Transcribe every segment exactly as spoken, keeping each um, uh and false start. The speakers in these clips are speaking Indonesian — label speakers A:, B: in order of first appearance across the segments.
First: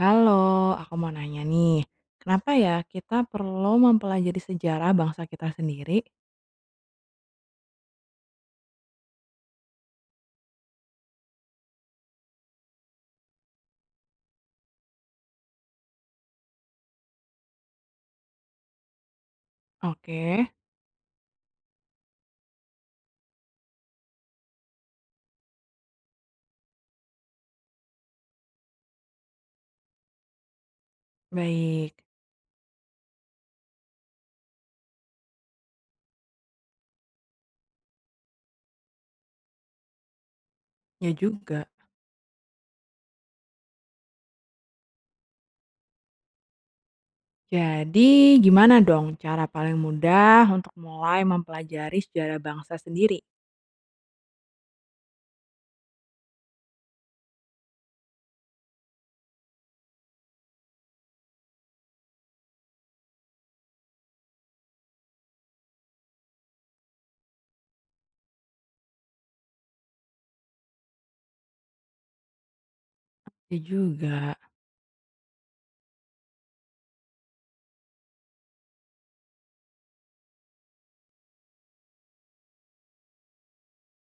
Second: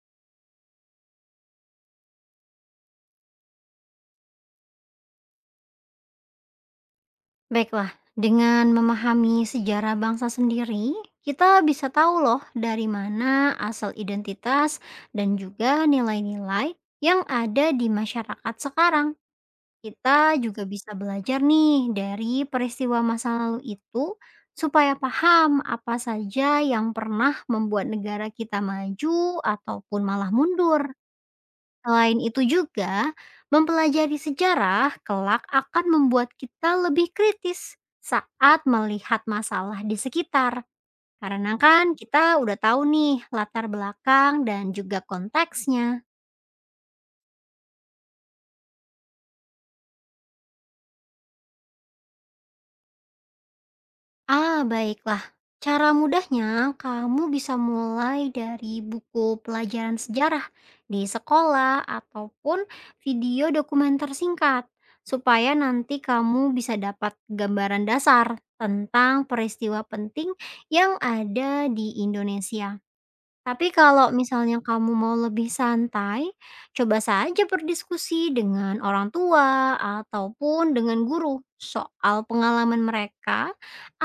A: Halo, aku mau nanya nih, kenapa ya kita perlu mempelajari sejarah bangsa kita sendiri?
B: Baiklah, dengan memahami sejarah bangsa sendiri, kita bisa tahu loh dari mana asal identitas dan juga nilai-nilai yang ada di masyarakat sekarang. Kita
A: Oke,
B: juga bisa belajar nih dari peristiwa masa lalu itu supaya paham apa saja yang pernah membuat negara kita maju ataupun malah mundur.
A: baik.
B: Selain itu juga, mempelajari sejarah kelak akan membuat kita lebih kritis saat melihat masalah di sekitar.
A: Ya
B: Karena
A: juga.
B: kan kita udah tahu nih latar belakang dan juga konteksnya.
A: Jadi, gimana dong cara paling mudah untuk mulai mempelajari sejarah bangsa sendiri?
B: Ah, baiklah. Cara mudahnya, kamu bisa mulai dari buku pelajaran sejarah di sekolah ataupun video dokumenter singkat, supaya nanti kamu bisa dapat gambaran dasar tentang peristiwa penting yang ada di Indonesia.
A: Ya
B: Tapi kalau
A: juga,
B: misalnya kamu mau lebih santai, coba saja berdiskusi dengan orang tua ataupun dengan guru soal pengalaman mereka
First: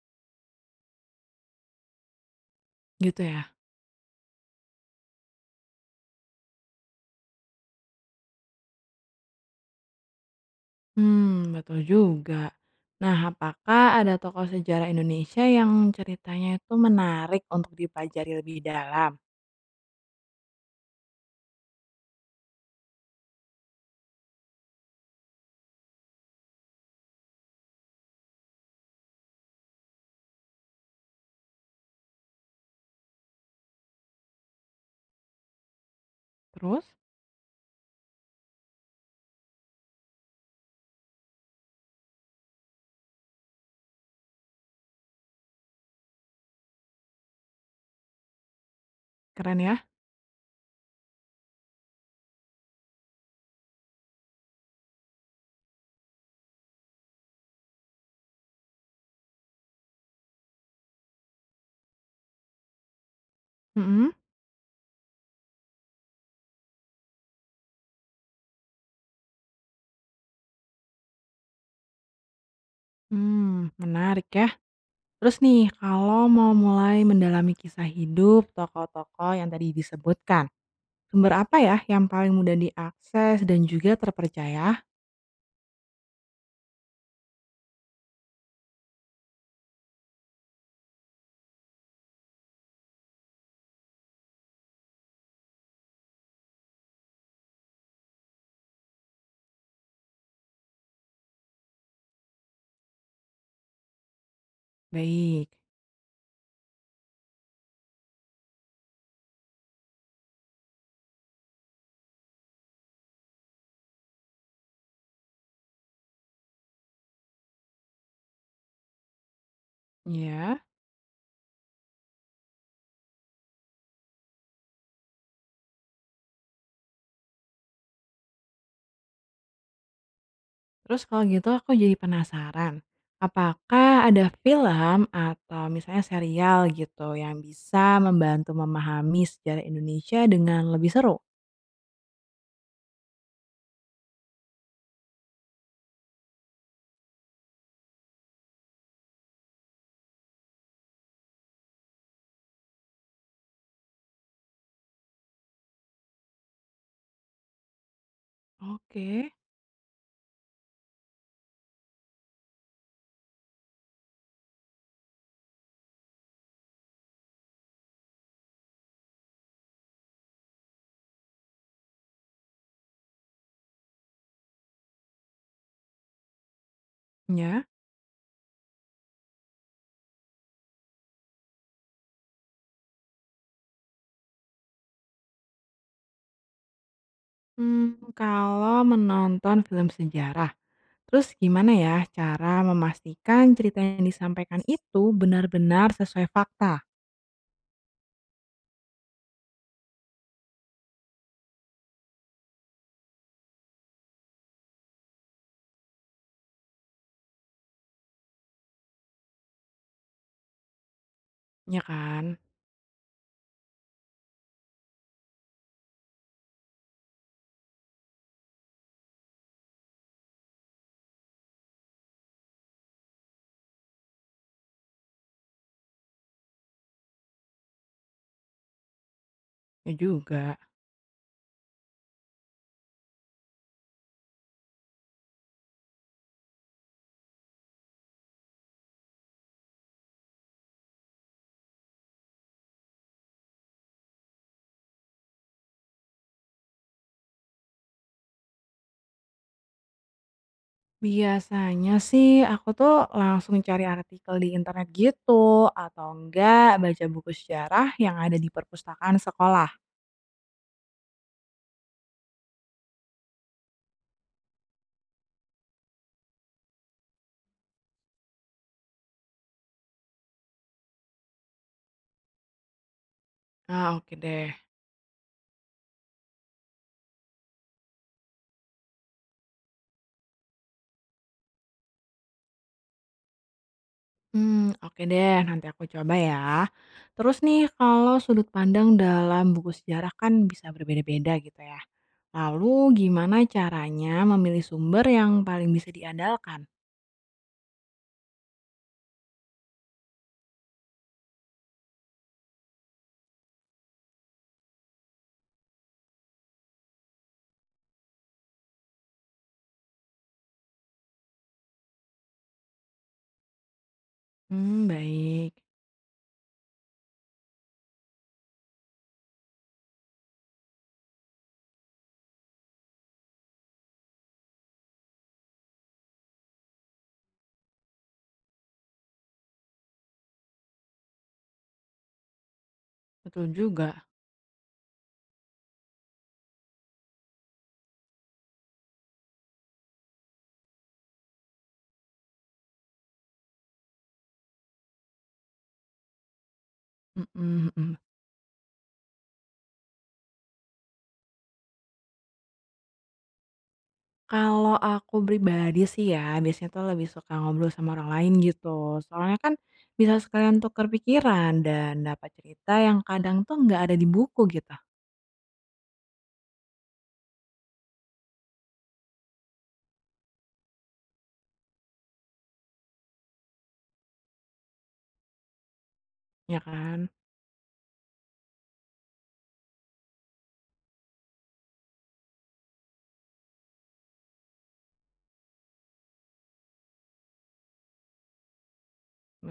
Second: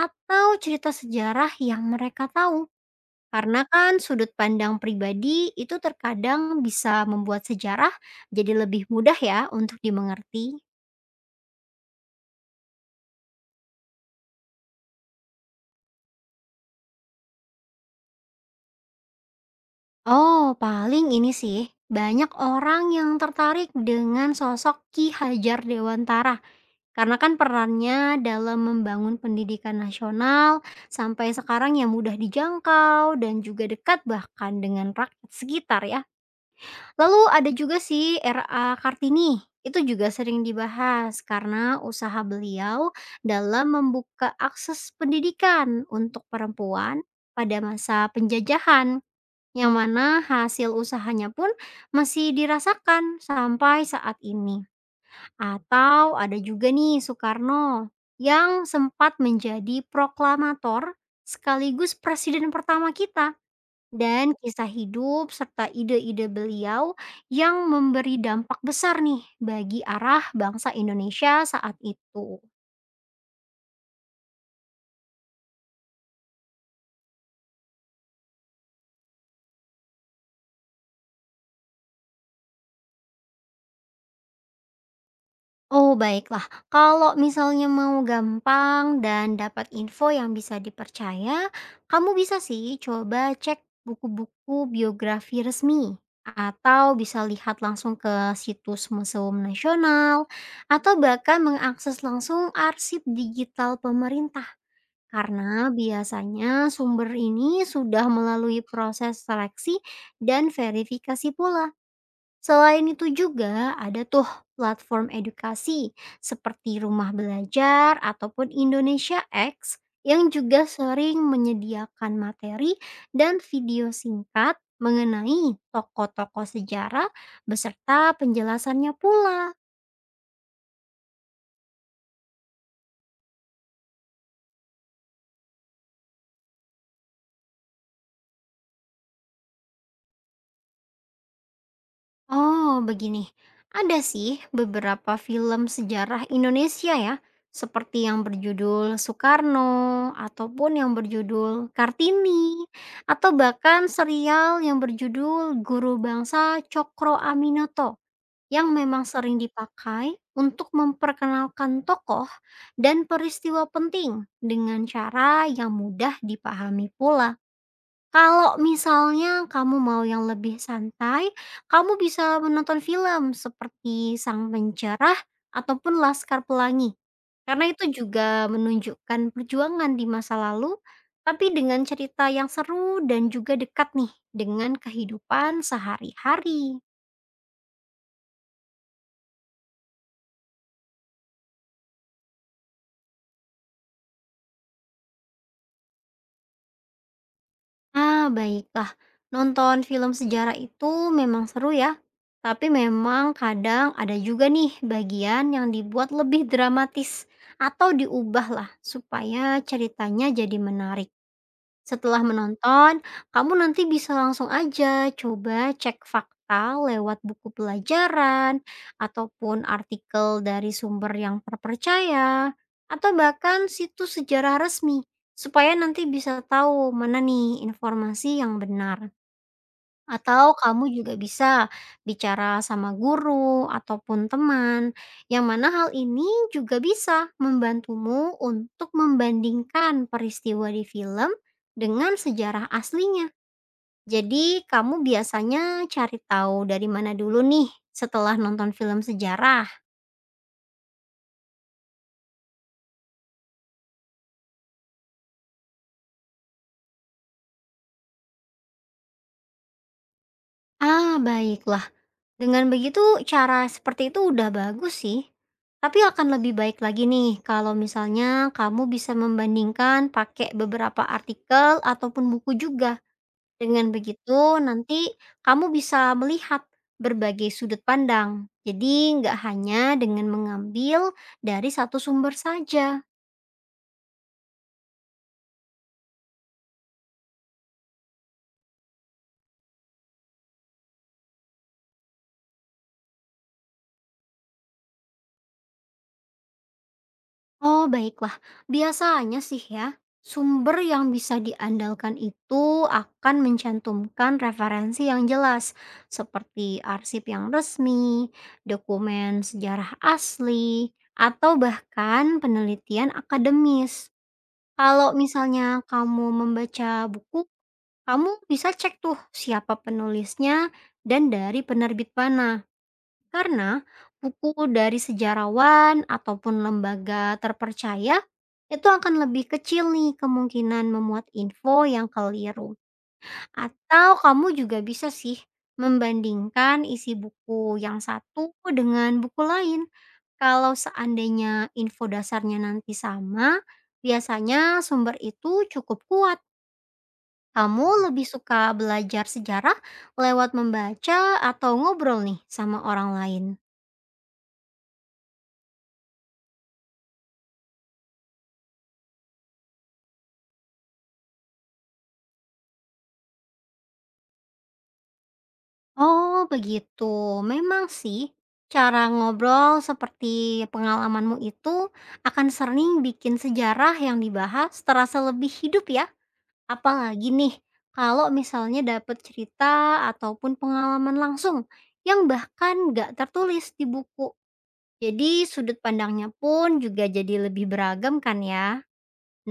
B: atau cerita sejarah yang mereka tahu.
A: gitu ya.
B: Karena kan sudut pandang pribadi itu terkadang bisa membuat sejarah jadi lebih mudah ya untuk dimengerti.
A: Hmm, betul juga. Nah, apakah ada tokoh sejarah Indonesia yang ceritanya itu menarik untuk dipelajari lebih dalam?
B: Oh, paling ini sih. Banyak orang yang tertarik dengan sosok Ki Hajar Dewantara. Karena kan perannya dalam membangun pendidikan nasional sampai sekarang yang mudah dijangkau dan juga dekat bahkan dengan rakyat sekitar ya.
A: Terus,
B: Lalu ada juga sih R A. Kartini, itu juga sering dibahas karena usaha beliau dalam membuka akses pendidikan untuk perempuan pada masa penjajahan,
A: keren
B: yang
A: ya?
B: mana hasil usahanya pun masih dirasakan sampai saat ini. Atau ada juga nih Soekarno yang sempat menjadi proklamator sekaligus presiden pertama kita,
A: Mm-mm.
B: dan kisah hidup serta ide-ide beliau yang memberi dampak besar nih bagi arah bangsa Indonesia saat itu.
A: Hmm, menarik ya. Terus nih, kalau mau mulai mendalami kisah hidup tokoh-tokoh yang tadi disebutkan, sumber apa ya yang paling mudah diakses dan juga terpercaya?
B: Oh, baiklah. Kalau misalnya mau gampang dan dapat info yang bisa dipercaya, kamu bisa sih coba cek buku-buku biografi resmi atau bisa lihat langsung ke situs Museum Nasional atau bahkan mengakses langsung arsip digital pemerintah,
A: Baik,
B: karena biasanya sumber ini sudah melalui proses seleksi dan verifikasi pula. Selain itu juga ada tuh platform edukasi seperti Rumah Belajar ataupun Indonesia X yang
A: ya.
B: juga sering menyediakan materi dan video singkat mengenai tokoh-tokoh sejarah beserta penjelasannya pula.
A: Terus kalau gitu aku jadi penasaran, apakah ada film atau misalnya serial gitu yang bisa membantu memahami sejarah Indonesia dengan lebih seru?
B: Oh, begini. Ada sih beberapa film sejarah Indonesia ya, seperti yang berjudul Soekarno ataupun yang berjudul Kartini atau bahkan serial yang berjudul Guru Bangsa Cokro Aminoto yang memang
A: Oke,
B: sering dipakai untuk memperkenalkan tokoh dan peristiwa penting dengan cara yang mudah dipahami pula. Kalau misalnya kamu mau yang lebih santai, kamu bisa menonton film seperti Sang Pencerah ataupun Laskar Pelangi.
A: ya.
B: Karena itu juga menunjukkan perjuangan di masa lalu, tapi dengan cerita yang seru dan juga dekat nih dengan kehidupan sehari-hari.
A: Hmm, kalau menonton film sejarah, terus gimana ya cara memastikan cerita yang disampaikan itu benar-benar sesuai fakta?
B: Ah, baiklah. Nonton film sejarah itu memang seru ya. Tapi memang kadang ada juga nih bagian yang dibuat lebih dramatis atau diubahlah supaya ceritanya jadi menarik.
A: Ya
B: Setelah
A: kan?
B: menonton, kamu nanti bisa langsung aja coba cek fakta lewat buku pelajaran ataupun artikel dari sumber yang terpercaya atau bahkan situs sejarah resmi, supaya nanti bisa tahu mana nih informasi yang benar.
A: Ya juga.
B: Atau kamu juga bisa bicara sama guru ataupun teman, yang mana hal ini juga bisa membantumu untuk membandingkan peristiwa di film dengan sejarah aslinya. Jadi, kamu biasanya cari tahu dari mana dulu nih setelah nonton film sejarah?
A: Biasanya sih aku tuh langsung cari artikel di internet gitu, atau enggak baca buku sejarah yang ada di perpustakaan sekolah.
B: Ah, baiklah. Dengan begitu cara seperti itu udah bagus sih. Tapi akan lebih baik lagi nih kalau misalnya kamu bisa membandingkan pakai beberapa artikel ataupun buku juga. Dengan
A: Ah, oke deh.
B: begitu nanti kamu bisa melihat berbagai sudut pandang. Jadi nggak hanya dengan mengambil dari satu sumber saja.
A: Hmm, oke deh, nanti aku coba ya. Terus nih, kalau sudut pandang dalam buku sejarah kan bisa berbeda-beda gitu ya. Lalu gimana caranya memilih sumber yang paling bisa diandalkan?
B: Oh, baiklah. Biasanya sih ya, sumber yang bisa diandalkan itu akan mencantumkan referensi yang jelas, seperti arsip yang resmi, dokumen sejarah asli, atau bahkan penelitian akademis.
A: Hmm,
B: Kalau
A: baik.
B: misalnya kamu membaca buku, kamu bisa cek tuh siapa penulisnya dan dari penerbit mana. Karena buku dari sejarawan ataupun lembaga terpercaya itu akan lebih kecil nih kemungkinan memuat info yang keliru.
A: Betul juga.
B: Atau kamu juga bisa sih membandingkan isi buku yang satu dengan buku lain. Kalau seandainya info dasarnya nanti sama, biasanya sumber itu cukup kuat.
A: Mhm,
B: Kamu
A: mhm.
B: lebih suka belajar sejarah lewat membaca atau ngobrol nih sama orang lain?
A: Kalau aku pribadi sih ya, biasanya tuh lebih suka ngobrol sama orang lain gitu. Soalnya kan bisa sekalian tukar pikiran dan dapat cerita yang kadang tuh nggak ada di buku gitu,
B: Oh, begitu. Memang sih, cara ngobrol seperti pengalamanmu itu akan sering bikin sejarah yang dibahas terasa lebih hidup ya.
A: ya kan?
B: Apalagi nih, kalau misalnya dapat cerita ataupun pengalaman langsung yang bahkan nggak tertulis di buku. Jadi sudut pandangnya pun juga jadi lebih beragam kan ya.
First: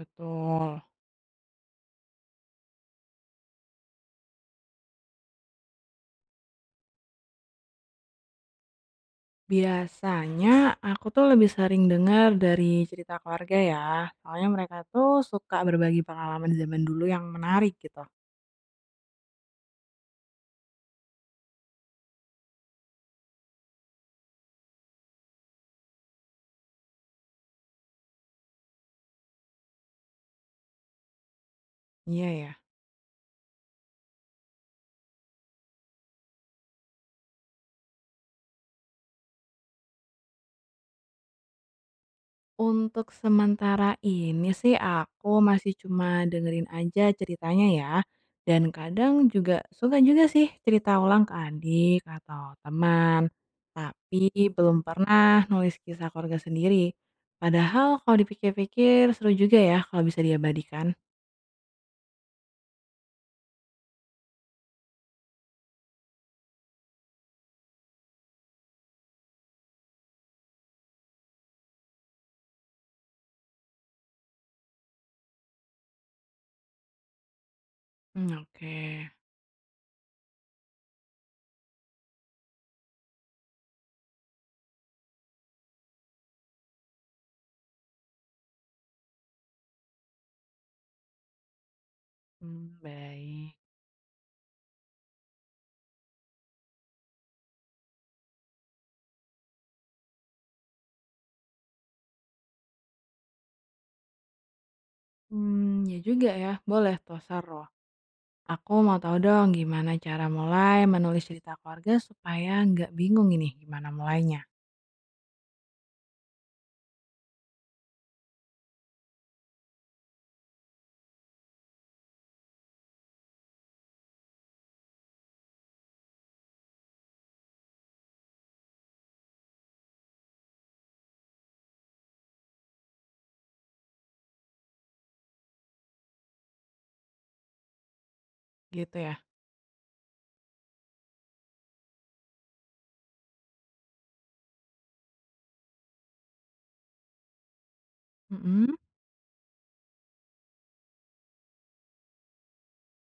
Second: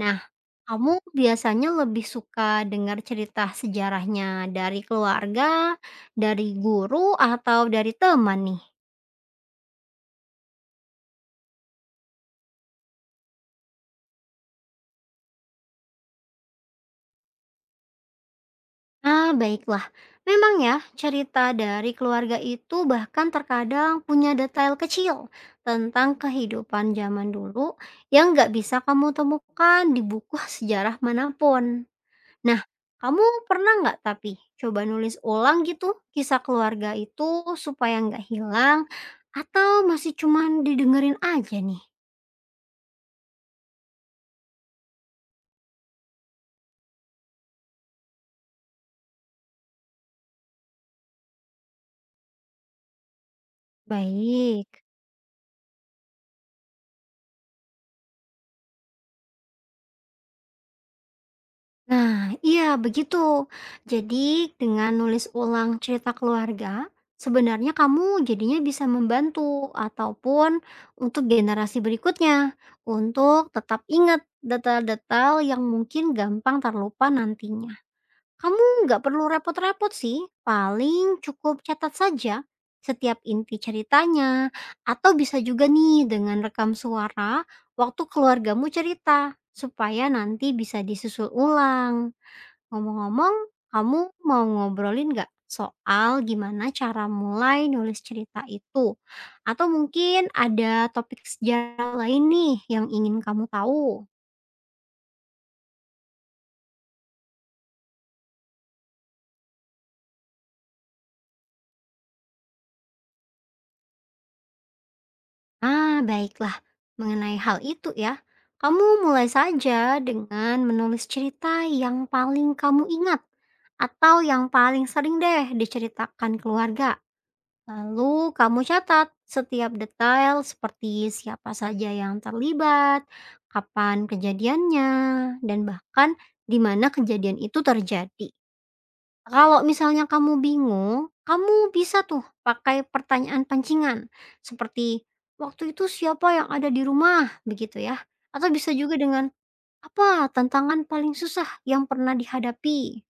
B: Nah, kamu biasanya lebih suka dengar cerita sejarahnya dari keluarga, dari guru, atau dari teman nih?
A: Biasanya aku tuh lebih sering dengar dari cerita keluarga ya, soalnya mereka tuh suka berbagi pengalaman zaman dulu yang menarik gitu.
B: Ah, baiklah. Memang ya, cerita dari keluarga itu bahkan terkadang punya detail kecil tentang kehidupan zaman dulu yang nggak bisa kamu temukan di buku sejarah manapun.
A: Iya ya.
B: Nah, kamu pernah nggak tapi coba nulis ulang gitu kisah keluarga itu supaya nggak hilang atau masih cuman didengerin aja nih?
A: Untuk sementara ini sih aku masih cuma dengerin aja ceritanya ya. Dan kadang juga suka juga sih cerita ulang ke adik atau teman. Tapi
B: Baik.
A: belum pernah nulis kisah keluarga sendiri. Padahal kalau dipikir-pikir seru juga ya kalau bisa diabadikan.
B: Nah, iya begitu. Jadi dengan nulis ulang cerita keluarga, sebenarnya kamu jadinya bisa membantu ataupun untuk generasi berikutnya untuk tetap ingat detail-detail yang mungkin gampang terlupa nantinya.
A: Hmm,
B: Kamu nggak
A: oke.
B: perlu repot-repot sih, paling cukup catat saja setiap inti ceritanya, atau bisa juga nih dengan rekam suara waktu keluargamu cerita, supaya nanti bisa disusul ulang.
A: Mmm,
B: Ngomong-ngomong,
A: baik.
B: kamu mau ngobrolin nggak soal gimana cara mulai nulis cerita itu? Atau mungkin ada topik sejarah lain nih yang ingin kamu tahu?
A: Mmm, iya juga ya, boleh tuh, seru. Aku mau tahu dong gimana cara mulai menulis cerita keluarga supaya nggak bingung ini gimana mulainya,
B: Ah, baiklah. Mengenai hal itu ya, kamu mulai saja dengan menulis cerita yang paling kamu ingat atau yang paling sering deh diceritakan keluarga. Lalu kamu catat setiap detail seperti siapa saja yang terlibat, kapan kejadiannya, dan bahkan di mana kejadian itu terjadi.
A: gitu ya?
B: Kalau misalnya kamu bingung, kamu bisa tuh pakai pertanyaan pancingan, seperti, "Waktu itu siapa yang ada di rumah?" Begitu ya. Atau bisa
A: Mhm,
B: juga dengan, "Apa tantangan paling susah yang pernah dihadapi?"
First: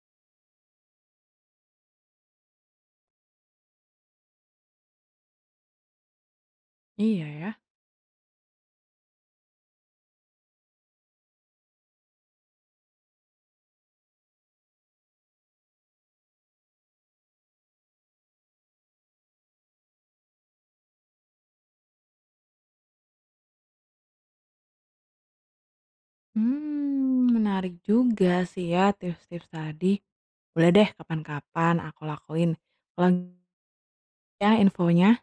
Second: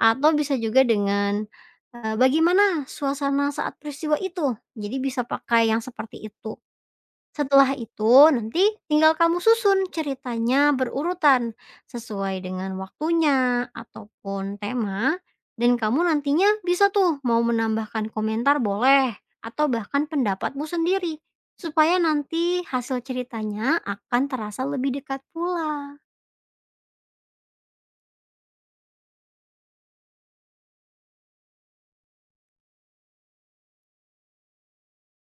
B: Atau bisa juga dengan, eee, "Bagaimana suasana saat peristiwa itu?" Jadi bisa pakai yang seperti itu.
A: iya ya.
B: Setelah itu, nanti tinggal kamu susun ceritanya berurutan sesuai dengan waktunya ataupun tema, dan kamu nantinya bisa tuh mau menambahkan komentar boleh atau bahkan pendapatmu sendiri supaya nanti hasil ceritanya akan terasa lebih dekat pula.
A: Mmm, menarik juga sih ya tips-tips tadi. Boleh deh kapan-kapan aku lakuin. Makasih ya infonya.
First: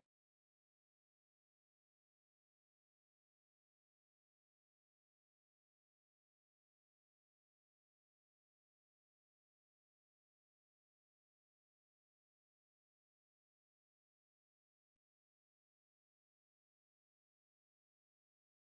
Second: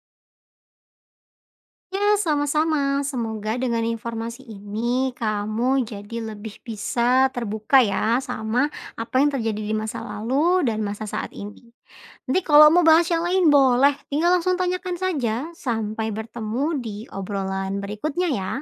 B: Ya, sama-sama. Semoga dengan informasi ini kamu jadi lebih bisa terbuka ya sama apa yang terjadi di masa lalu dan masa saat ini. Nanti kalau mau bahas yang lain boleh, tinggal langsung tanyakan saja. Sampai bertemu di obrolan berikutnya ya.